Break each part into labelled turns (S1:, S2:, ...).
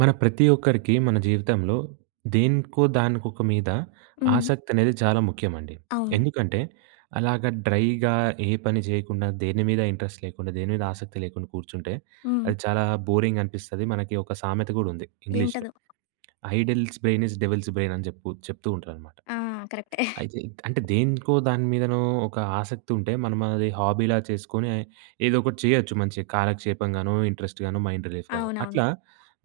S1: మన ప్రతి ఒక్కరికి మన జీవితంలో దేనికో దానికొక మీద
S2: హ్మ్.
S1: ఆసక్తి అనేది చాలా ముఖ్యమండి.
S2: అవును.
S1: ఎందుకంటే అలాగ డ్రైగా ఏ పని చేయకుండా దేని మీద ఇంట్రెస్ట్ లేకుండా, దేని మీద ఆసక్తి లేకుండా కూర్చుంటే
S2: హ్మ్.
S1: అది చాలా బోరింగ్ అనిపిస్తది. మనకి ఒక సామెత గూడా ఉంది ఇంగ్లీష్‌లో.
S2: ఏంటదో?
S1: Idle's brain is devil's brain అని చెప్తూ ఉంటారనమాట.
S2: ఆ! కరెక్టే.
S1: అయితే అంటే దేనికో దాని మీదనో ఒక ఆసక్తి ఉంటే మనం అది హాబీలా చేసుకొని ఏదో ఒకటి చేయొచ్చు మంచిగా కాలక్షేపంగానో, ఇంట్రెస్ట్‌గానో, మైండ్ రిలీఫ్‌గానో.
S2: అవునవును.
S1: అట్లా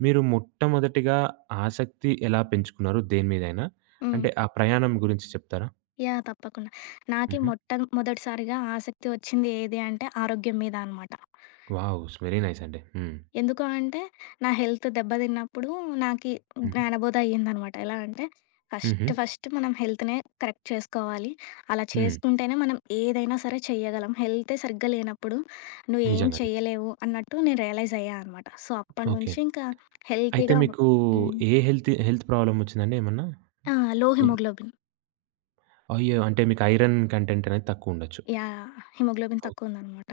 S1: మీరు మొట్టమొదటిగా ఆసక్తి ఎలా పెంచుకున్నారు దేని మీదైనా?
S2: హ్మ్.
S1: అంటే ఆ ప్రయాణం గురించి చెప్తారా?
S2: యాహ్! తప్పకుండా. నాకి
S1: హుహు.
S2: మొట్ట మొదటిసారిగా ఆసక్తి వచ్చింది ఏది అంటే ఆరోగ్యం మీద అనమాట.
S1: వావ్! ఇట్స్ వెరీ నైస్ అండి. హ్మ్.
S2: ఎందుకు అంటే నా హెల్త్ దెబ్బతిన్నప్పుడు నాకి
S1: హ్మ్.
S2: జ్ఞానబోధ అయ్యిందనమాట. ఎలా అంటే
S1: హుహు.
S2: ఫస్ట్ ఫస్ట్ మనం హెల్త్‌నే కరెక్ట్ చేసుకోవాలి. అలా
S1: హ్మ్.
S2: చేసుకుంటేనే మనం ఏదైనా సరే చెయ్యగలం. హెల్తే సరిగ్గా లేనప్పుడు నువ్వేం
S1: నిజంగా అండి.
S2: చెయ్యలేవు అన్నట్టు నేను రియలైజ్ అయ్యా అనమాట. So,
S1: okay.
S2: అప్పటినుంచి ఇంకా
S1: అయితే
S2: హెల్తీగా.
S1: మీకు
S2: హ్మ్.
S1: ఏ హెల్త్ హెల్త్ ప్రాబ్లమ్ వచ్చిందండి ఏమన్నా?
S2: ఆ! లో
S1: హ్మ్.
S2: హిమోగ్లోబిన్.
S1: అయ్యో! అంటే మీకు ఐరన్ కంటెంట్ అనేది తక్కువ ఉండొచ్చు.
S2: యాహ్! హిమోగ్లోబిన్ తక్కువుందనమాట.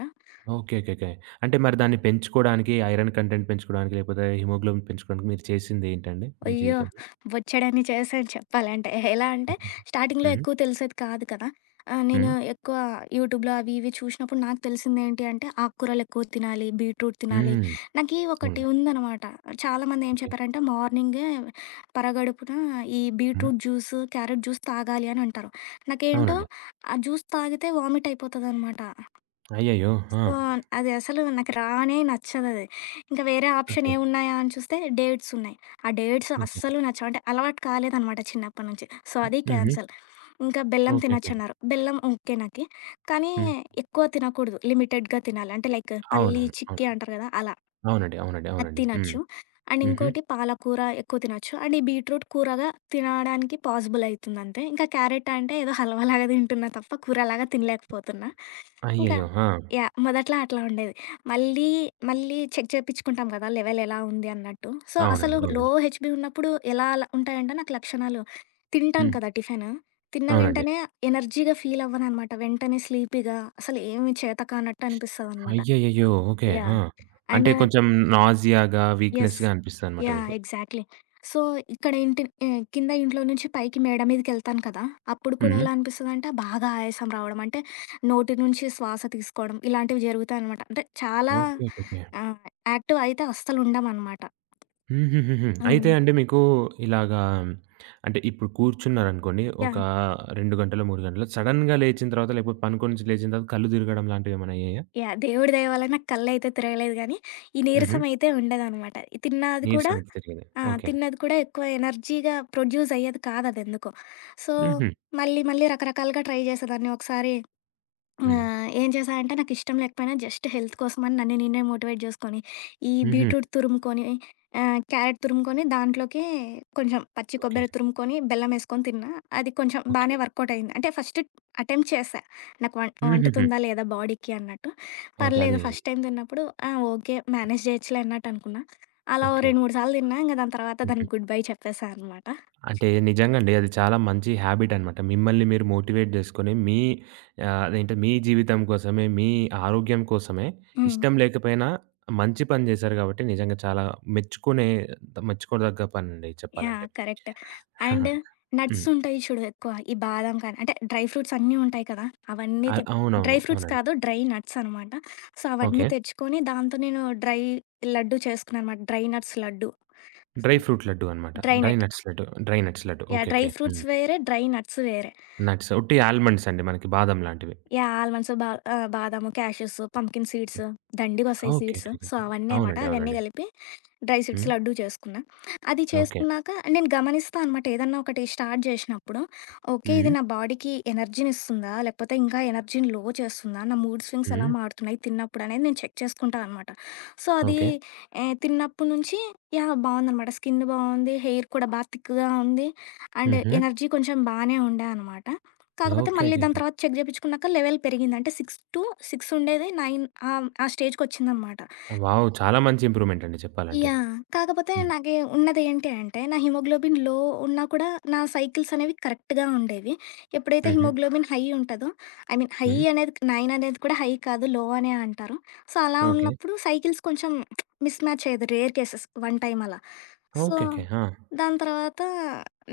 S1: ఓకే. ఓకే. ఓకే. అంటే మరి దాన్ని పెంచుకోడానికి ఐరన్ కంటెంట్ పెంచుకోడానికి లేకపోతే హిమోగ్లోబిన్ పెంచుకోడానికి మీరు చేసిందేంటండి మీ
S2: అయ్యో!
S1: జీవితంలో?
S2: బొచ్చెడన్ని చేశాను చెప్పాలంటే. ఎలా అంటే, స్టార్టింగ్‌లో
S1: హ్మ్.
S2: ఎక్కువ తెలిసేది కాదు కదా! నేను
S1: హ్మ్.
S2: ఎక్కువ యూట్యూబ్‌లో అవి ఇవి చూసినప్పుడు నాకు తెలిసిందేంటి అంటే, ఆకుకూరలెక్కువ తినాలి, బీట్రూట్ తినాలి.
S1: హ్మ్.
S2: నాకీ ఒకటి
S1: అవునండి.
S2: ఉందనమాట. చాలామంది ఏం
S1: ఓకే.
S2: చెప్పారంటే, మార్నింగే పరగడుపున ఈ
S1: హ్మ్.
S2: బీట్రూట్ జ్యూసు, క్యారెట్ జ్యూస్ తాగాలి అని అంటారు. నాకేంటో
S1: అవునండి.
S2: ఆ జ్యూస్ తాగితే వామిట్ అయిపోతదనమాట.
S1: అయ్యయ్యో! ఆ!
S2: సో, అది అసలు నాకు రానే నచ్చదది. ఇంకా వేరే ఆప్షన్
S1: ఓకే.
S2: ఏమున్నాయా అని చూస్తే డేట్స్ ఉన్నాయి. ఆ డేట్స్
S1: ఓకే.
S2: అస్సలు నచ్చవు. అంటే అలవాటు కాలేదనమాట చిన్నప్పటి నుంచి. సో, అది
S1: హుహు.
S2: క్యాన్సల్. ఇంకా
S1: ఓకే.
S2: బెల్లం
S1: ఓకే.
S2: తినొచ్చన్నారు. బెల్లం ఓకే నాకి. కానీ
S1: హ్మ్.
S2: ఎక్కువ తినకూడదు. లిమిటెడ్‌గా తినాలి. అంటే లైక్ పల్లి,
S1: అవునవును. అవును.
S2: చిక్కీ అంటారు కదా! అలా.
S1: అవునండి. అవునండి.
S2: అది
S1: అవునండి. హ్మ్.
S2: తినొచ్చు. అండ్
S1: హుహు.
S2: ఇంకోటి పాలకూర ఎక్కువ తినొచ్చు. అండ్ ఈ బీట్రూట్ కూరగా తినడానికి పాసిబుల్ అయితుందంతే. ఇంకా క్యారెట్ అంటే ఏదో హల్వా లాగా తింటున్నా తప్ప కూరలాగా తినలేకపోతున్నా. ఇంకా
S1: అయ్యయ్యో! ఆ!
S2: యాహ్! మొదట్లో అట్లా ఉండేది. మళ్ళీ, మళ్ళీ చెక్ చేపిచ్చుకుంటాం కదా! లెవెల్ ఎలా ఉంది అన్నట్టు. సో, అసలు
S1: అవునండి.
S2: లో
S1: అవునండి.
S2: హెచ్‌బీ ఉన్నప్పుడు ఎలా ఉంటాయంటే నాకు లక్షణాలు తింటాను
S1: హ్మ్.
S2: కదా! టిఫిను. తిన్న
S1: అవునండి.
S2: వెంటనే ఎనర్జీగా ఫీల్ అవ్వననమాట. వెంటనే స్లీపీగా అసలు ఏమి చేత కానట్టు అనిపిస్తదనమాట.
S1: అయ్యయ్యయ్యో! ఓకే. ఆ!
S2: యాహ్!
S1: అంటే
S2: అండ్
S1: కొంచెం నాసియాగా,
S2: యెస్.
S1: వీక్‌నెస్‌గా అనిపిస్తదనమాట
S2: యాహ్!
S1: మీకు.
S2: ఎగ్జాక్ట్‌లీ. సో, ఇక్కడ ఇంటి కింద ఇంట్లో నుంచి పైకి మేడ మీదకెళ్తాను కదా! అప్పుడు కూడా
S1: హ్మ్.
S2: ఎలా అనిపిస్తదంటే, బాగా ఆయాసం రావడం. అంటే నోటి నుంచి శ్వాస తీసుకోవడం ఇలాంటివి జరుగుతాయనమాట. అంటే చాలా
S1: okay. Okay. Okay.
S2: Ah, active అయితే అస్సలుండమనమాట.
S1: హుహుహుహు. అయితే
S2: హ్మ్.
S1: అండి మీకు ఇలాగా అంటే ఇప్పుడు కూర్చున్నారనుకోండి. ఒక
S2: యాహ్!
S1: 2 గంటలో, 3 గంటలో సడెన్‌గా లేచిన తర్వాత లేకపోతే పనుకొని నుంచి లేచిన తర్వాత కళ్ళు తిరగడం లాంటివి ఏమైనా అయ్యాయా?
S2: యాహ్! దేవుడి దయ వల్ల నాకు కళ్ళైతే తిరగలేదు గానీ, ఈ
S1: హుహు.
S2: నీరసం అయితే ఉండేదనమాట. తిన్నది కూడా
S1: నీరసం ఎక్కువ తిరిగేది.
S2: ఆ!
S1: ఓకే.
S2: తిన్నది కూడా ఎక్కువ ఎనర్జీగా ప్రొడ్యూస్ అయ్యేది కాదదెందుకో. సో,
S1: హుహు.
S2: మళ్ళీ మళ్ళీ రకరకాలుగా ట్రై చేసేదాన్ని. ఒకసారి ఆ!
S1: హ్మ్.
S2: ఏం చేశా అంటే నాకిష్టం లేకపోయినా జస్ట్ హెల్త్ కోసమని నన్ను నేనే మోటివేట్ జేసుకొని, ఈ
S1: హుహు.
S2: బీట్రూట్ తురుముకొని, క్యారెట్ తురుముకొని దాంట్లోకి కొంచెం పచ్చి
S1: ఓకే.
S2: కొబ్బరి తురుముకొని, బెల్లమేసుకొని తిన్నా. అది కొంచెం
S1: ఓకే.
S2: బానే వర్కౌట్ అయింది. అంటే ఫస్ట్ అటెంప్ట్ చేశా. నాకు
S1: హుహుహు.
S2: వంటుతుందా లేదా బాడీకి అన్నట్టు.
S1: ఓకే. అది.
S2: పర్లేదు ఫస్ట్ టైమ్ తిన్నప్పుడు ఆ! ఓకే. మేనేజ్ చేయొచ్చులే అన్నట్టనుకున్నా. అలా ఓ
S1: ఓకే.
S2: 2, 3 సార్లు తిన్నా. ఇంక దాని తర్వాత
S1: హ్మ్.
S2: దానికి గుడ్ బై చెప్పేసా అనమాట.
S1: అంటే నిజంగా అండి. అది చాలా మంచి హ్యాబిట్ అనమాట. మిమ్మల్ని మీరు మోటివేట్ చేసుకొని మీ అదేంటి మీ జీవితం కోసమే, మీ ఆరోగ్యం కోసమే
S2: హ్మ్.
S1: ఇష్టం లేకపోయినా మంచి పని చేశారు కాబట్టి నిజంగా చాలా మెచ్చుకునే మెచ్చుకోదగ్గ పనండి చెప్పాలంటే.
S2: యాహ్! కరెక్ట్. అండ్ నట్స్
S1: హ్మ్.
S2: ఉంటాయి చూడు ఎక్కువ. ఈ బాదం కానీ అంటే డ్రై ఫ్రూట్స్ అన్నీ ఉంటాయి కదా! అవన్నీ తె
S1: అవునవును.
S2: డ్రై ఫ్రూట్స్
S1: అవునండి.
S2: కాదు. డ్రై నట్స్ అనమాట. సో, అవన్నీ
S1: ఓకే.
S2: తెచ్చుకొని దాంతో నేను డ్రై లడ్డు చేసుకున్నాను అనమాట. Dry nuts laddu.
S1: Dry fruit laddu అనమాట.
S2: Dry
S1: dry
S2: nut
S1: nuts laddu. Dry nuts laddu.
S2: Yeah!
S1: Okay.
S2: Dry
S1: okay. Hmm.
S2: Fruits వేరే, డ్రై నట్స్ వేరే.
S1: నట్స్ ఉట్టి ఆల్మండ్స్ అండి మనకి బాదం లాంటివి.
S2: యాహ్! ఆల్మండ్స్, బాదాము, క్యాషెస్, పంప్కిన్ సీడ్స్ దండిగొస్తాయి
S1: okay.
S2: Seeds.
S1: Okay.
S2: So,
S1: okay.
S2: అవన్నీ అనమాట.
S1: అవునండి.
S2: అవన్నీ
S1: అవునండి.
S2: కలిపి డ్రై సీడ్స్
S1: హ్మ్.
S2: లడ్డూ చేసుకున్నా. అది
S1: ఓకే.
S2: చేసుకున్నాక నేను గమనిస్తా అనమాట ఏదన్నా ఒకటి స్టార్ట్ చేసినప్పుడు, ఓకే
S1: హ్మ్.
S2: ఇది నా బాడీకి ఎనర్జీనిస్తుందా? లేకపోతే ఇంకా ఎనర్జీని లో చేస్తుందా? నా మూడ్ స్వింగ్స్ ఎలా
S1: హ్మ్.
S2: మారుతున్నాయి తిన్నప్పుడు అనేది నేను చెక్ చేసుకుంటా అనమాట. సో, అది
S1: ఓకే.
S2: తిన్నప్పటి నుంచి యాహ్! బావుందనమాట. స్కిన్ బావుంది, హెయిర్ కూడా థిక్‌గా ఉంది. అండ్
S1: హుహు.
S2: ఎనర్జీ కొంచెం బానే ఉండే అనమాట.
S1: ఓకే.
S2: కాకపోతే మళ్ళీ
S1: ఓకే.
S2: దాని
S1: ఓకే.
S2: తర్వాత చెక్ చేపించుకున్నాక లెవెల్ పెరిగింది. అంటే 6-6 ఉండేది 9. ఆ స్టేజ్‌కొచ్చిందనమాట.
S1: వావ్! చాలా మంచి ఇంప్రూవ్‌మెంట్ అండి చెప్పాలంటే.
S2: యాహ్! కాకపోతే
S1: హ్మ్.
S2: నాకి ఉన్నది ఏంటి అంటే, నా హిమోగ్లోబిన్ లో ఉన్నా కూడా నా సైకిల్స్ అనేవి కరెక్ట్‌గా ఉండేవి. ఎప్పుడైతే
S1: హుహు.
S2: హిమోగ్లోబిన్ హై ఉంటదో ఐ మీన్ హై
S1: హ్మ్.
S2: అనేది 9 అనేది కూడా హై కాదు, లో అనే అంటారు. సో, అలా
S1: ఓకే.
S2: ఉన్నప్పుడు సైకిల్స్ కొంచెం మిస్ మ్యాచ్ అయ్యేది. రేర్ కేసెస్ వన్ టైమ్ అలా. So,
S1: okay. ఓకే. ఆ!
S2: దాని తర్వాత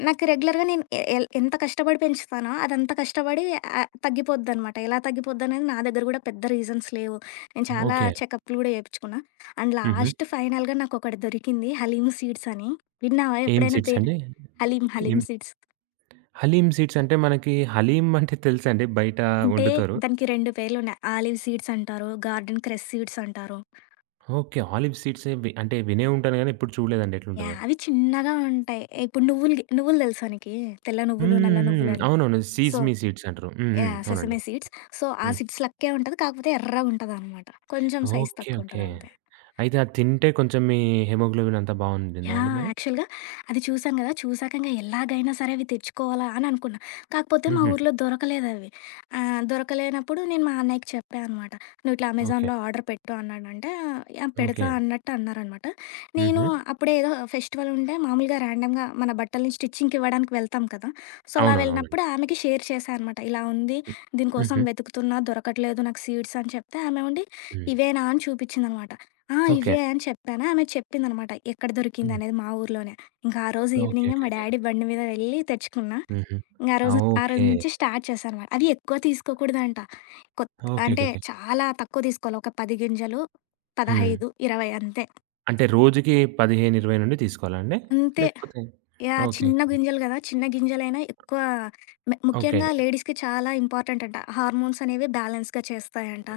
S2: నాకు రెగ్యులర్‌గా నేను ఎ ఎల్ ఎంత కష్టపడి పెంచుతానో అదంతా కష్టపడి తగ్గిపోద్దనమాట. ఎలా తగ్గిపోద్దనేది నా దగ్గర కూడా పెద్ద రీజన్స్ లేవు. నేను చాలా
S1: ఓకే.
S2: చెకప్‌లు కూడా చేపించుకున్నా. అండ్
S1: హుహు.
S2: లాస్ట్ ఫైనల్‌గా నాకొకటి దొరికింది. హలీమ్ సీడ్స్ అని. విన్నావా
S1: ఏం
S2: ఎప్పుడైనా
S1: సీడ్స్
S2: పేరు?
S1: అండి?
S2: హలీమ్,
S1: ఏం
S2: హలీమ్ సీడ్స్.
S1: హలీమ్ సీడ్స్ అంటే మనకి హలీమ్ అంటే తెలుసండి బయట
S2: అంటే
S1: వండుతారు.
S2: దానికి 2 పేర్లున్నాయి. ఆలివ్ సీడ్స్ అంటారు. గార్డెన్ క్రెస్ సీడ్స్ అంటారు.
S1: ఓకే. ఆలివ్ సీడ్స్ వి అంటే వినే ఉంటాను గానీ ఎప్పుడు చూడలేదండి ఎట్లుంటదో.
S2: యాహ్! అవి చిన్నగా ఉంటాయి. ఇప్పుడు నువ్వులు తెలుసా నీకి? తెల్ల
S1: హ్మ్.
S2: నువ్వులు, నల్ల
S1: హ్మ్. హ్మ్.
S2: నువ్వులని.
S1: అవునవును.
S2: సో
S1: సీస్మీ సీడ్స్ అంటారు. హ్మ్. హ్మ్.
S2: యాహ్!
S1: అవునండి.
S2: Sesame seeds. సో, ఆ
S1: హ్మ్.
S2: సీడ్స్ లెక్కే ఉంటది. కాకపోతే ఎర్రగుంటదనమాట. కొంచెం సైజ్
S1: ఓకే. ఓకే.
S2: తక్కువుంటదంతే.
S1: అయితే అది తింటే కొంచెం మీ హిమోగ్లోబిన్ అంతా బావుండిందా అండి
S2: యాహ్!
S1: మరి?
S2: యాక్చువల్‌గా అది చూసాను గదా! చూసాక ఇంగ ఎలాగైనా సరే అవి తెచ్చుకోవాలా అని అనుకున్నా. కాకపోతే మా
S1: హుహు.
S2: ఊర్లో దొరకలేదవి. దొరకలేనప్పుడు నేను మా అన్నయ్యకి చెప్పా అనమాట. "నువ్వు ఇట్లా
S1: ఓకే.
S2: అమెజాన్‌లో ఆర్డర్ పెట్టు" అన్నాడంటే, యాహ్!
S1: ఓకే.
S2: పెడతా అన్నట్టు అన్నారనమాట. నేను
S1: హుహు.
S2: అప్పుడే ఏదో ఫెస్టివల్ ఉంటే మామూలుగా ర్యాండమ్‌గా మన బట్టలని స్టిచ్చింగ్‌కి ఇవ్వడానికి వెళ్తాం కదా! సో, అలా
S1: అవునవును. అవునండి.
S2: వెళ్ళినప్పుడు ఆమెకి షేర్ చేశా అనమాట. ఇలా ఉంది
S1: హ్మ్.
S2: దీనికోసం
S1: హుహు.
S2: వెతుకుతున్నా దొరకట్లేదు నాకు సీడ్స్ అని చెప్తే, ఆమె ఉండి
S1: హ్మ్.
S2: ఇవేనా అని చూపించిందనమాట. ఆ!
S1: ఓకే.
S2: ఇవే అని చెప్పాను. ఆమె చెప్పిందనమాట. ఎక్కడ
S1: హ్మ్.
S2: దొరికిందనేది మా ఊర్లోనే. ఇంకా ఆ రోజు
S1: ఓకే.
S2: ఈవినింగే
S1: ఓకే.
S2: మా
S1: ఓకే.
S2: డ్యాడీ బండి మీద వెళ్ళి తెచ్చుకున్నా.
S1: హుహు.
S2: ఇంగ ఆ
S1: ఆ!
S2: రోజు ఆ రోజు
S1: ఓకే.
S2: నుంచి స్టార్ట్ చేశా అనమాట. అది ఎక్కువ తీసుకోకూడదంట. కొత్
S1: ఓకే. ఓకే.
S2: అంటే
S1: ఓకే.
S2: చాలా తక్కువ తీసుకోవాలి. ఒక 10 గింజలు,
S1: హ్మ్.
S2: 15, 20 అంతే.
S1: అంటే రోజుకి 15, 20 నుండి తీసుకోవాలా అండి?
S2: అంతే.
S1: లేకపోతే
S2: యాహ్!
S1: ఓకే.
S2: చిన్న గింజలు గదా! చిన్న గింజలైనా ఎక్కువ
S1: ఓకే.
S2: ముఖ్యంగా లేడీస్‌కి చాలా ఇంపార్టెంట్ అంట. హార్మోన్స్ అనేవి బ్యాలెన్స్‌గా చేస్తాయంట.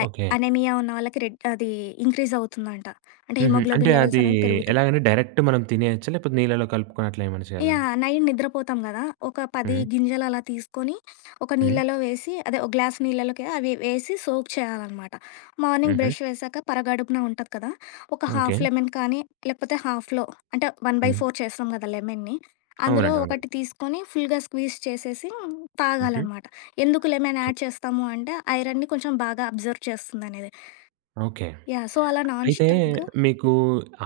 S2: అయ్
S1: ఓకే.
S2: అనీమియా ఉన్న వాళ్ళకి రెడ్ అది ఇంక్రీజ్ అవుతుందంట. అంటే
S1: హుహు. అంటే
S2: హిమోగ్లోబిన్ లెవెల్స్
S1: అది
S2: అనేవి పెరుగుతాయి.
S1: ఎలాగండి డైరెక్ట్ మనం తినేయొచ్చా? లేకపోతే నీళ్ళలో కలుపుకొని అట్లా ఏమైనా చేయాలండి?
S2: యాహ్! నైట్ నిద్రపోతాం గదా! ఒక 10
S1: హుహు.
S2: గింజలు అలా తీసుకొని, ఒక
S1: హ్మ్.
S2: నీళ్ళలో వేసి అదే ఒక గ్లాస్ నీళ్ళలోకి అవి వేసి సోక్ చేయాలనమాట. మార్నింగ్
S1: హుహు.
S2: బ్రష్ వేశాక పరగడుపున ఉంటది కదా! ఒక
S1: ఓకే.
S2: హాఫ్ లెమన్ కానీ, లేకపోతే హాఫ్‌లో అంటే
S1: హ్మ్.
S2: 1/4 చేస్తాం కదా లెమన్‌ని. అందులో
S1: అవునండి. అవునండి.
S2: ఒకటి తీసుకొని ఫుల్‌గా స్క్వీజ్ చేసేసి
S1: హుహు.
S2: తాగాలనమాట. ఎందుకు లెమన్
S1: ఓకే.
S2: యాడ్ చేస్తాము అంటే, ఐరన్‌ని కొంచెం బాగా అబ్జర్వ్ చేస్తుందనేది.
S1: ఓకే.
S2: యాహ్! సో, అలా నాన్
S1: అయితే
S2: స్టాప్‌గా.
S1: మీకు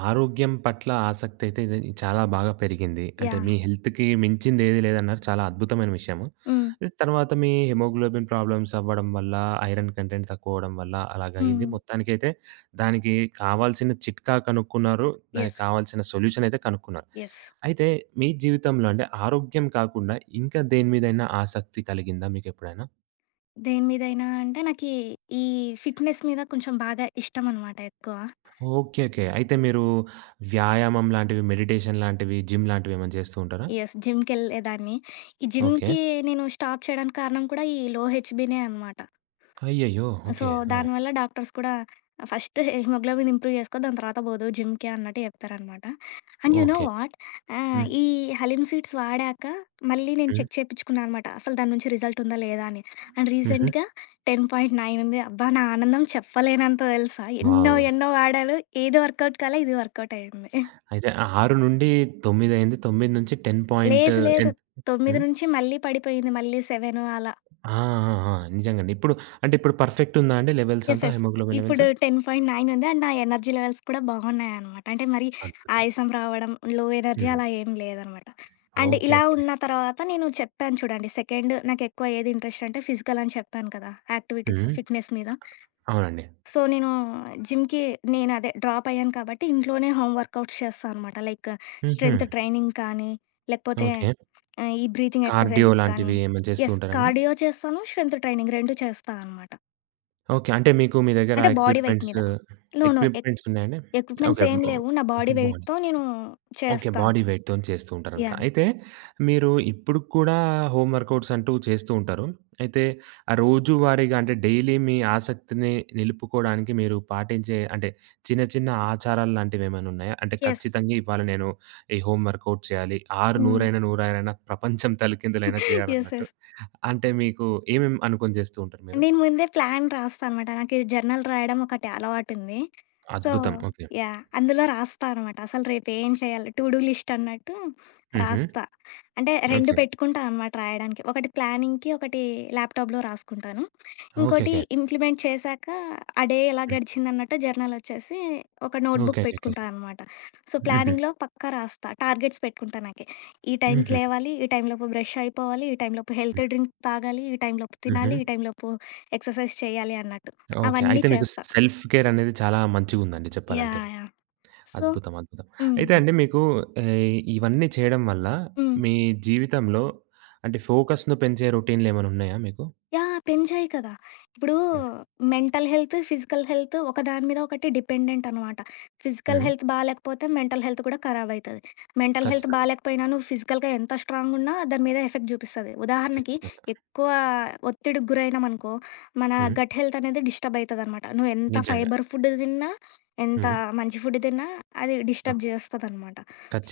S1: ఆరోగ్యం పట్ల ఆసక్తయితే ఇది చాలా బాగా పెరిగింది. అంటే
S2: యాహ్!
S1: మీ హెల్త్‌కి మించిందేది లేదన్నారు. చాలా అద్భుతమైన విషయము.
S2: హ్మ్.
S1: తర్వాత మీ హిమోగ్లోబిన్ ప్రాబ్లమ్స్ అవ్వడం వల్ల, ఐరన్ కంటెంట్ తక్కువవ్వడం వల్ల అలాగయింది.
S2: హ్మ్.
S1: మొత్తానికైతే దానికి కావాల్సిన చిట్కా కనుక్కున్నారు. దానికి
S2: యెస్.
S1: కావాల్సిన సొల్యూషనయితే కనుక్కున్నారు.
S2: యెస్.
S1: అయితే మీ జీవితంలో అంటే ఆరోగ్యం కాకుండా ఇంకా దేని మీదైనా ఆసక్తి కలిగిందా మీకెప్పుడైనా?
S2: దేని మీదైనా అంటే నాకీ ఈ ఫిట్‌నెస్ మీద కొంచెం బాగా ఇష్టమనమాట ఎక్కువ.
S1: ఓకే. ఓకే. అయితే మీరు వ్యాయామం లాంటివి, మెడిటేషన్ లాంటివి, జిమ్ లాంటివేమైనా చేస్తూ ఉంటారా?
S2: యెస్. జిమ్‌కెళ్ళేదాన్ని. ఈ
S1: ఓకే.
S2: జిమ్‌కి నేను స్టాప్ చేయడానికి కారణం కూడా ఈ లో హెచ్‌బీనే అనమాట.
S1: అయ్యయ్యో!
S2: So,
S1: okay. ఆ!
S2: దానివల్ల డాక్టర్స్ కూడా ఫస్ట్ హిమోగ్లోబిన్ ఇంప్రూవ్ చేసుకో దాని తర్వాత పోదువు జిమ్‌కి అన్నట్టు చెప్పారనమాట. And you know
S1: okay.
S2: What
S1: hmm.
S2: ఈ హలీమ్ సీడ్స్ వాడాక మళ్ళీ నేను
S1: హ్మ్.
S2: చెక్ చేపిచ్చుకున్నా అనమాట. అసలు దాని నుంచి రిజల్ట్ ఉందా లేదా అని. అండ్
S1: హుహు.
S2: రీసెంట్‌గా 10.9 ఉంది. అబ్బా! నా ఆనందం చెప్పలేనంత తెలుసా! ఎన్నో
S1: వావ్!
S2: ఎన్నో వాడాను. ఏది వర్కౌట్ కాలే, ఇది వర్కౌట్ అయింది.
S1: అయితే 6-9 అయింది. 9-10 పాయింట్
S2: లేదు లేదు
S1: ఎంత?
S2: 9
S1: హ్మ్.
S2: నుంచి మళ్ళీ పడిపోయింది. మళ్ళీ 7 అలా.
S1: ఆ! ఆ! ఆ! నిజంగండి. ఇప్పుడు అంటే ఇప్పుడు పర్ఫెక్ట్ ఉందా అండి లెవెల్స్
S2: యెస్.
S1: అంతా
S2: యెస్.
S1: Haemoglobin levels?
S2: ఇప్పుడు 10.9 ఉంది. అండ్ నా ఎనర్జీ లెవెల్స్ కూడా బాగున్నాయనమాట. అంటే మరి
S1: అద్భుతం.
S2: ఆయాసం రావడం, లో ఎనర్జీ
S1: హ్మ్.
S2: అలా ఏం లేదనమాట. And
S1: okay.
S2: ఇలా
S1: ఓకే.
S2: ఉన్న తర్వాత నేను చెప్పాను చూడండి సెకండ్ నాకెక్కువ ఏది ఇంట్రెస్ట్ అంటే ఫిజికల్ అని చెప్పాను కదా! యాక్టివిటీస్,
S1: హ్మ్.
S2: ఫిట్‌నెస్ మీద.
S1: అవునండి.
S2: సో, నేను జిమ్‌కి నేను అదే డ్రాప్ అయ్యాను కాబట్టి ఇంట్లోనే హోమ్ వర్కౌట్స్ చేస్తా అనమాట. లైక్
S1: హుహు.
S2: స్ట్రెంత్ ట్రైనింగ్ కానీ, లేకపోతే
S1: ఓకే.
S2: ఈ బ్రీతింగ్
S1: కార్డియో
S2: ఎక్సర్‌సైజెస్ కానీ.
S1: లాంటివి ఏమైనా చేస్తూ
S2: యెస్.
S1: ఉంటారా అండి?
S2: కార్డియో చేస్తాను, స్ట్రెంత్ ట్రైనింగ్ 2 చేస్తా అనమాట.
S1: ఓకే. అంటే మీకు మీ దగ్గర ఆ
S2: అంటే బాడీ వెయిట్ మీద. నో. నో.
S1: ఎక్విప్‌మెంట్స్ ఉన్నాయండి?
S2: Equipments
S1: okay.
S2: ఏం
S1: హ్మ్.
S2: లేవు. నా బాడీ
S1: ఓకే.
S2: వెయిట్‌తో నేను
S1: ఓకే.
S2: చేస్తాను.
S1: బాడీ వెయిట్‌తోని చేస్తూ ఉంటారనమాట.
S2: యాహ్!
S1: అయితే మీరు ఇప్పుడు కూడా హోమ్ వర్కౌట్స్ అంటూ చేస్తూ ఉంటారు. అయితే ఆ రోజువారీగా అంటే డైలీ మీ ఆసక్తిని నిలుపుకోవడానికి మీరు పాటించే అంటే చిన్న చిన్న ఆచారాలు లాంటివేమైనా ఉన్నాయా? అంటే
S2: యెస్.
S1: ఖచ్చితంగా ఇవాళ నేను ఈ హోమ్ వర్కౌట్ చేయాలి. ఆరు
S2: హ్మ్.
S1: నూరైన నూరారైన ప్రపంచం తలకిందులైనా
S2: యెస్.
S1: చేయాలన్నట్టు.
S2: యెస్.
S1: అంటే మీకు ఏమేమి అనుకొని చేస్తూ ఉంటారు మీరు?
S2: నేను ముందే ప్లాన్ రాస్తా అనమాట. నాకు ఈ జర్నల్ రాయడం ఒకటి అలవాటుంది. సో,
S1: అద్భుతం. ఓకే.
S2: యాహ్! అందులో రాస్తా అనమాట. అసలు రేపేం చేయాలి? టు డూ లిస్ట్ అన్నట్టు
S1: హుహు.
S2: రాస్తా. అంటే 2
S1: ఓకే.
S2: పెట్టుకుంటా అనమాట రాయడానికి. ఒకటి ప్లానింగ్‌కి, ఒకటి ల్యాప్‌టాప్‌లో రాసుకుంటాను. ఇంకోటి
S1: ఓకేకే.
S2: ఇంప్లిమెంట్ చేశాక ఆ డే ఎలా
S1: హ్మ్.
S2: గడిచిందన్నట్టు జర్నల్ వచ్చేసి ఒక నోట్‌బుక్
S1: ఓకేకేకే.
S2: పెట్టుకుంటా అనమాట. సో,
S1: హుహు.
S2: ప్లానింగ్‌లో పక్కా రాస్తా. టార్గెట్స్ పెట్టుకుంటా నాకే. ఈ టైంకి
S1: హుహు.
S2: లేవాలి, ఈ టైంలోపు బ్రష్ అయిపోవాలి, ఈ టైంలోపు
S1: హ్మ్.
S2: హెల్త్ డ్రింక్ తాగాలి, ఈ టైంలోపు
S1: హుహు.
S2: తినాలి, ఈ టైంలోపు ఎక్సర్సైజ్ చేయాలి అన్నట్టు.
S1: ఓకే.
S2: అవన్నీ
S1: అయితే మీకు
S2: చేస్తా.
S1: సెల్ఫ్ కేర్ అనేది చాలా మంచిగుందండి చెప్పాలంటే.
S2: యాహ్! యాహ్! సో.
S1: అద్భుతం. అద్భుతం.
S2: హ్మ్.
S1: అయితే అండి మీకు ఇవన్నీ చేయడం వల్ల
S2: హ్మ్.
S1: మీ జీవితంలో అంటే ఫోకస్‌ను పెంచే రొటీన్‌లేమైనా ఉన్నాయా మీకు?
S2: యాహ్! పెంచాయి కదా! ఇప్పుడు
S1: హ్మ్.
S2: మెంటల్ హెల్త్, ఫిజికల్ హెల్త్ ఒకదాని మీద ఒకటి డిపెండెంట్ అనమాట. ఫిజికల్
S1: హ్మ్.
S2: హెల్త్ బాలేకపోతే మెంటల్ హెల్త్ కూడా ఖరాబయితది. మెంటల్ హెల్త్
S1: ఖచ్చితంగా.
S2: బాలేకపోయినా నువ్వు ఫిజికల్‌గా ఎంత స్ట్రాంగున్నా దాని మీద ఎఫెక్ట్ చూపిస్తది. ఉదాహరణకి
S1: ఖచ్చితంగా.
S2: ఎక్కువ ఒత్తిడికి గురైనామనుకో, మన
S1: హ్మ్.
S2: గట్ హెల్త్ అనేది డిస్టర్బ్ అయితదనమాట. నువ్వు ఎంత
S1: నిజంగా.
S2: ఫైబర్ ఫుడ్ తిన్నా, ఎంత
S1: హ్మ్.
S2: మంచి ఫుడ్ తిన్నా అది డిస్టర్బ్
S1: ఓకే.
S2: చేస్తదనమాట.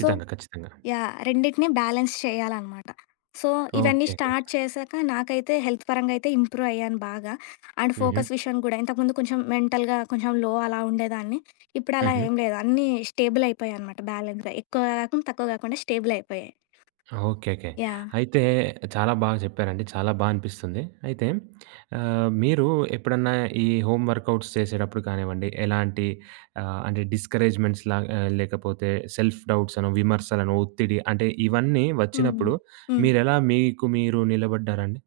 S2: సో
S1: ఖచ్చితంగా.
S2: యాహ్! రెండిటిని బ్యాలెన్స్ చేయాలనమాట. సో, ఇవన్నీ
S1: ఓకేకేకే.
S2: స్టార్ట్ చేశాక నాకైతే హెల్త్ పరంగా అయితే ఇంప్రూవ్ అయ్యాను బాగా. అండ్
S1: హుహు.
S2: ఫోకస్ విషయం గూడా ఇంతకుముందు కొంచెం మెంటల్‌గా కొంచెం లో అలా ఉండేదాన్ని. ఇప్పుడు అలా
S1: హుహు.
S2: ఏం లేదు. అన్నీ స్టేబుల్ అయిపోయాయనమాట బ్యాలెన్స్‌గా. ఎక్కువ గాకుండా, తక్కువ గాకుండా స్టేబుల్ అయిపోయాయి.
S1: ఓకే. ఓకే.
S2: యాహ్!
S1: అయితే చాలా బాగా చెప్పారండి. చాలా బా అనిపిస్తుంది. అయితే మీరు ఎప్పుడన్నా ఈ హోమ్ వర్కౌట్స్ చేసేటప్పుడు కానివ్వండి, ఎలాంటి అంటే డిస్కరేజ్‌మెంట్స్ లా లేకపోతే సెల్ఫ్ డౌట్స్ అనో, విమర్శలను, ఒత్తిడి అంటే ఇవన్నీ
S2: హ్మ్. హ్మ్.
S1: వచ్చినప్పుడు
S2: హ్మ్.
S1: మీరెలా మీకు మీరు నిలబడ్డారండి?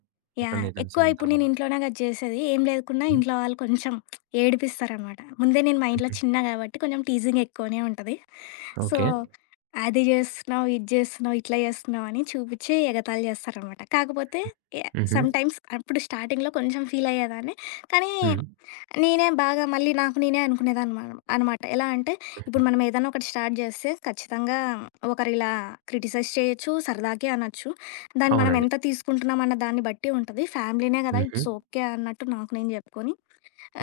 S2: యాహ్!
S1: ఎప్పుడన్నా ఏదైనా
S2: ఎక్కువ ఇప్పుడు నేను
S1: సందర్భంలో?
S2: ఇంట్లోనే గదా జేసేది. ఏం లేకున్నా
S1: హ్మ్.
S2: ఇంట్లో వాళ్ళు కొంచెం ఏడిపిస్తారనమాట. ముందే నేను మా ఇంట్లో
S1: హుహు.
S2: చిన్న గాబట్టి కొంచెం టీజింగ్ ఎక్కువనే ఉంటది. So,
S1: okay.
S2: అది జేస్తున్నావు, ఇది జేస్తున్నావు, ఇట్లా జేస్తున్నావు అని చూపిచ్చి ఎగతాళి జేస్తారనమాట. కాకపోతే ఎ
S1: హుహు.
S2: సమ్‌టైమ్స్ అప్పుడు స్టార్టింగ్‌లో కొంచెం ఫీలయ్యేదాన్ని. కానీ
S1: హ్మ్.
S2: నేనే బాగా మళ్ళీ నాకు నేనే అనుకునేదాన్నమా అనమాట. ఎలా అంటే,
S1: హుహు.
S2: ఇప్పుడు మనం ఏదన్నా ఒకటి స్టార్ట్ జేస్తే ఖచ్చితంగా ఒకరిలా క్రిటిసైజ్ చేయొచ్చు, సరదాకే అనొచ్చు. దాన్ని మనం
S1: అవునండి.
S2: ఎంత తీసుకుంటున్నాం అన్న దాన్ని బట్టి ఉంటది. ఫ్యామిలీనే గదా!
S1: హుహు.
S2: ఇట్స్ ఓకే అన్నట్టు నాకు నేను జెప్పుకొని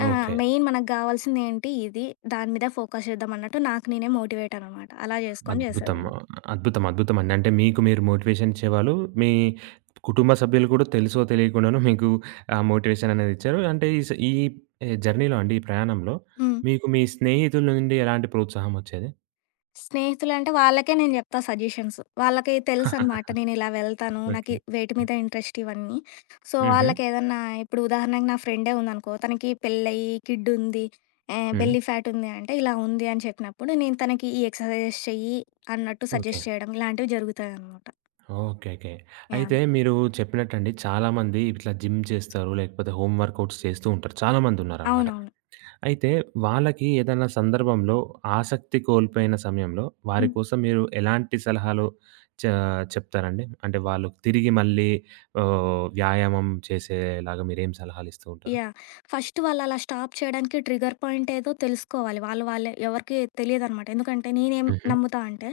S2: ఆ!
S1: ఓకే.
S2: మెయిన్ మనకు గావాల్సిందేంటి ఇది. దాని మీద ఫోకస్ చేద్దాం అన్నట్టు నాకు నేనే మోటివేట్ అనమాట. అలా చేసుకొని
S1: అద్భుతం.
S2: చేసేదాన్ని.
S1: అద్భుతం. అద్భుతమండి. అంటే మీకు మీరు మోటివేషన్ ఇచ్చేవాళ్ళు. మీ కుటుంబ సభ్యులు కూడా తెలుసో తెలియకుండానో మీకు ఆ మోటివేషన్ అనేది ఇచ్చారు. అంటే ఈ జర్నీలో అండి, ఈ ప్రయాణంలో
S2: హ్మ్.
S1: మీకు మీ స్నేహితుల నుండి ఎలాంటి ప్రోత్సాహం వచ్చేది?
S2: స్నేహితులంటే వాళ్ళకే నేను జెప్తా సజెషన్స్. వాళ్ళకి తెలుసనమాట నేనిలా వెళ్తాను.
S1: ఓకే.
S2: నాకి వేటి
S1: హ్మ్.
S2: మీద ఇంట్రెస్ట్ ఇవన్నీ. సో,
S1: హుహు.
S2: వాళ్ళకేదన్నా ఇప్పుడు ఉదాహరణకి నా ఫ్రెండే ఉందనుకో, తనకి పెళ్ళయ్యి కిడ్డుంది,
S1: హ్మ్.
S2: బెల్లీ ఫ్యాట్ ఉంది అంటే, ఇలా ఉంది అని చెప్పినప్పుడు నేను తనకి ఈ ఎక్సర్‌సైజెస్ చెయ్యి అన్నట్టు
S1: ఓకే.
S2: సజెస్ట్ చేయడం ఇలాంటివి జరుగుతాయనమాట.
S1: ఓకే. ఓకే. అయితే
S2: యాహ్!
S1: మీరు చెప్పినట్టండి చాలామంది ఇట్లా జిమ్ చేస్తారు, లేకపోతే హోమ్ వర్కౌట్స్ చేస్తూ ఉంటారు. చాలామందున్నారనమాట.
S2: అవునవును.
S1: అయితే వాళ్ళకి ఏదైనా సందర్భంలో ఆసక్తి కోల్పోయిన సమయంలో వారి
S2: హ్మ్.
S1: కోసం మీరు ఎలాంటి సలహాలు చ చెప్తారండి? అంటే వాళ్ళు తిరిగి మళ్ళీ వ్యాయామం చేసేలాగా మీరేం సలహాలు ఇస్తూ ఉంటారు?
S2: యాహ్! ఫస్ట్ వాళ్ళలా స్టాప్ చేయడానికి ట్రిగ్గర్ పాయింట్ ఏదో తెలుసుకోవాలి. వాళ్ళు వాళ్ళే ఎవరికీ తెలియదనమాట. ఎందుకంటే నేనేం
S1: హుహు.
S2: నమ్ముతా అంటే,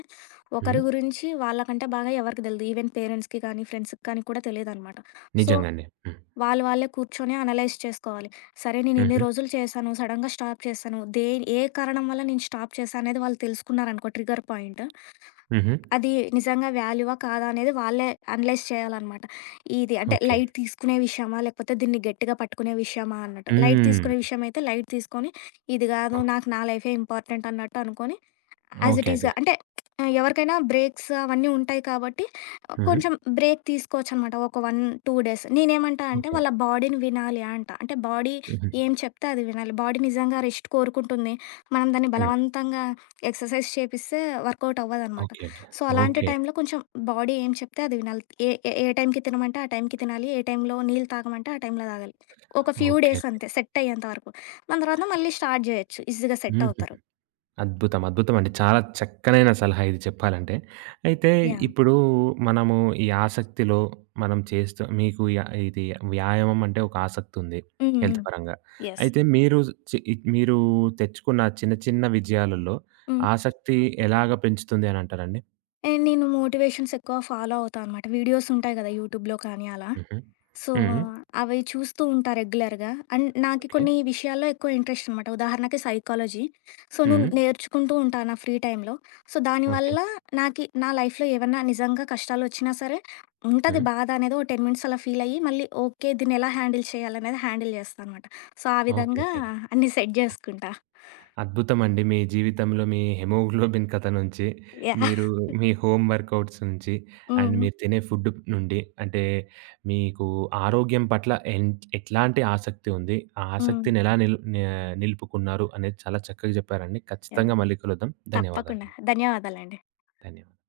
S1: హ్మ్.
S2: ఒకరి గురించి వాళ్ళకంటే బాగా ఎవరికి తెలీదు. ఈవెన్ పేరెంట్స్‌కి కానీ, ఫ్రెండ్స్‌కి కానీ కూడా తెలీదనమాట. సో,
S1: నిజంగా అండి. హ్మ్.
S2: వాళ్ళు వాళ్ళే కూర్చొని అనలైజ్ చేసుకోవాలి. సరే నేను ఇన్ని
S1: హుహు.
S2: రోజులు చేశాను, సడెన్‌గా స్టాప్ చేశాను. ఏ కారణం వల్ల నేను స్టాప్ చేశా అనేది వాళ్ళు తెలుసుకున్నారనుకో ట్రిగ్గర్ పాయింట్.
S1: హుహు.
S2: అది నిజంగా వాల్యూవా కాదా అనేది వాళ్ళే అనలైజ్ చేయాలన్నమాట. ఇది అంటే
S1: ఓకే.
S2: లైట్ తీసుకునే విషయమా? లేకపోతే దీన్ని గట్టిగా పట్టుకునే విషయమా అన్నట్టు. లైట్ తీసుకునే
S1: హ్మ్.
S2: విషయం అయితే లైట్ తీసుకొని, ఇది గాదు
S1: ఓకే.
S2: నాకు నా లైఫే ఇంపార్టెంట్ అన్నట్టు అనుకోని, యాజ్
S1: ఓకే.
S2: It
S1: okay.
S2: ఈస్‌గా. అంటే ఆ, ఎవరికైనా బ్రేక్స్ అవన్నీ ఉంటాయి కాబట్టి
S1: హుహు.
S2: కొంచెం బ్రేక్ తీసుకోవచ్చనమాట. ఒక 1, 2 డేస్. నేనేమంటా అంటే
S1: ఓకే.
S2: వాళ్ళ బాడీని వినాలి అంట. అంటే బాడీ
S1: హుహు.
S2: ఏం చెప్తే అది వినాలి. బాడీ నిజంగా రెస్ట్ కోరుకుంటుంది. మనం దాన్ని
S1: హ్మ్.
S2: బలవంతంగా ఎక్సర్సైజ్ చేపిస్తే వర్కౌట్ అవ్వదనమాట.
S1: ఓకే. ఓకే.
S2: సో, అలాంటి
S1: ఓకే.
S2: టైంలో కొంచెం బాడీ ఏం చెప్తే అది వినాలి. ఏ ఏ ఏ టైంకి తినమంటే ఆ టైంకి తినాలి. ఏ టైంలో నీళ్ళు తాగమంటే ఆ టైంలో తాగాలి. ఒక ఫ్యూ
S1: ఓకే.
S2: డేస్ అంతే సెట్ అయ్యేంత వరకు. దాని తర్వాత మళ్ళీ స్టార్ట్ జేయొచ్చు. ఈజీగా సెట్
S1: హుహు.
S2: అవుతారు.
S1: అద్భుతం. అద్భుతం అండి. చాలా చక్కనైన సలహా ఇది చెప్పాలంటే. అయితే
S2: యాహ్!
S1: ఇప్పుడు మనము ఈ ఆసక్తిలో మనం చేస్తూ మీకు య ఇది వ్యాయామం అంటే ఒక ఆసక్తుంది
S2: హ్మ్.
S1: హెల్త్ పరంగా.
S2: యెస్.
S1: అయితే మీరు మీరు తెచ్చుకున్న చిన్న చిన్న విజయాలలో
S2: హ్మ్.
S1: ఆసక్తి ఎలాగ పెంచుతుంది అనంటారండి?
S2: అండ్ నేను మోటివేషన్స్ ఎక్కువ ఫాలో అవుతా అనమాట. వీడియోస్ ఉంటాయి కదా యూట్యూబ్‌లో కానీ అలా.
S1: హుహు.
S2: సో,
S1: హ్మ్.
S2: అవి చూస్తూ ఉంటా రెగ్యులర్‌గా. అండ్ నాకి
S1: ఓకే.
S2: కొన్ని విషయాల్లో ఎక్కువ ఇంట్రెస్ట్ అనమాట. ఉదాహరణకి సైకాలజీ. సో,
S1: హ్మ్.
S2: నేను నేర్చుకుంటూ ఉంటా నా ఫ్రీ టైమ్‌లో. So,
S1: okay.
S2: దానివల్ల నాకి నా లైఫ్‌లో ఏవన్నా నిజంగా కష్టాలొచ్చినా సరే ఉంటది
S1: హ్మ్.
S2: బాధ అనేది ఓ 10 మినిట్స్ అలా ఫీల్ అయ్యి మళ్ళీ ఓకే. దీన్నెలా హ్యాండిల్ చేయాలనేది హ్యాండిల్ చేస్తా అనమాట. సో, ఆ
S1: ఓకే.
S2: విధంగా
S1: ఓకే.
S2: అన్నీ సెట్ జేసుకుంటా.
S1: అద్భుతమండి. మీ జీవితంలో మీ హెమోగ్లోబిన్ కథ నుంచి,
S2: యాహ్!
S1: మీరు మీ హోమ్ వర్కౌట్స్ నుంచి, అండ్
S2: హ్మ్.
S1: మీరు తినే ఫుడ్ నుండి, అంటే మీకు ఆరోగ్యం పట్ల ఎట్లాంటి ఆసక్తి ఉంది? ఆ
S2: హ్మ్.
S1: ఆసక్తిని ఎలా నిల్ ని నిలుపుకున్నారు అనేది చాలా చక్కగా చెప్పారండి.
S2: యాహ్!
S1: ఖచ్చితంగా మళ్ళీ కలుద్దాం.
S2: తప్పకుండా.
S1: ధన్యవాదాలండి.
S2: ధన్యవాదాలండి.
S1: ధన్యవాదాలు.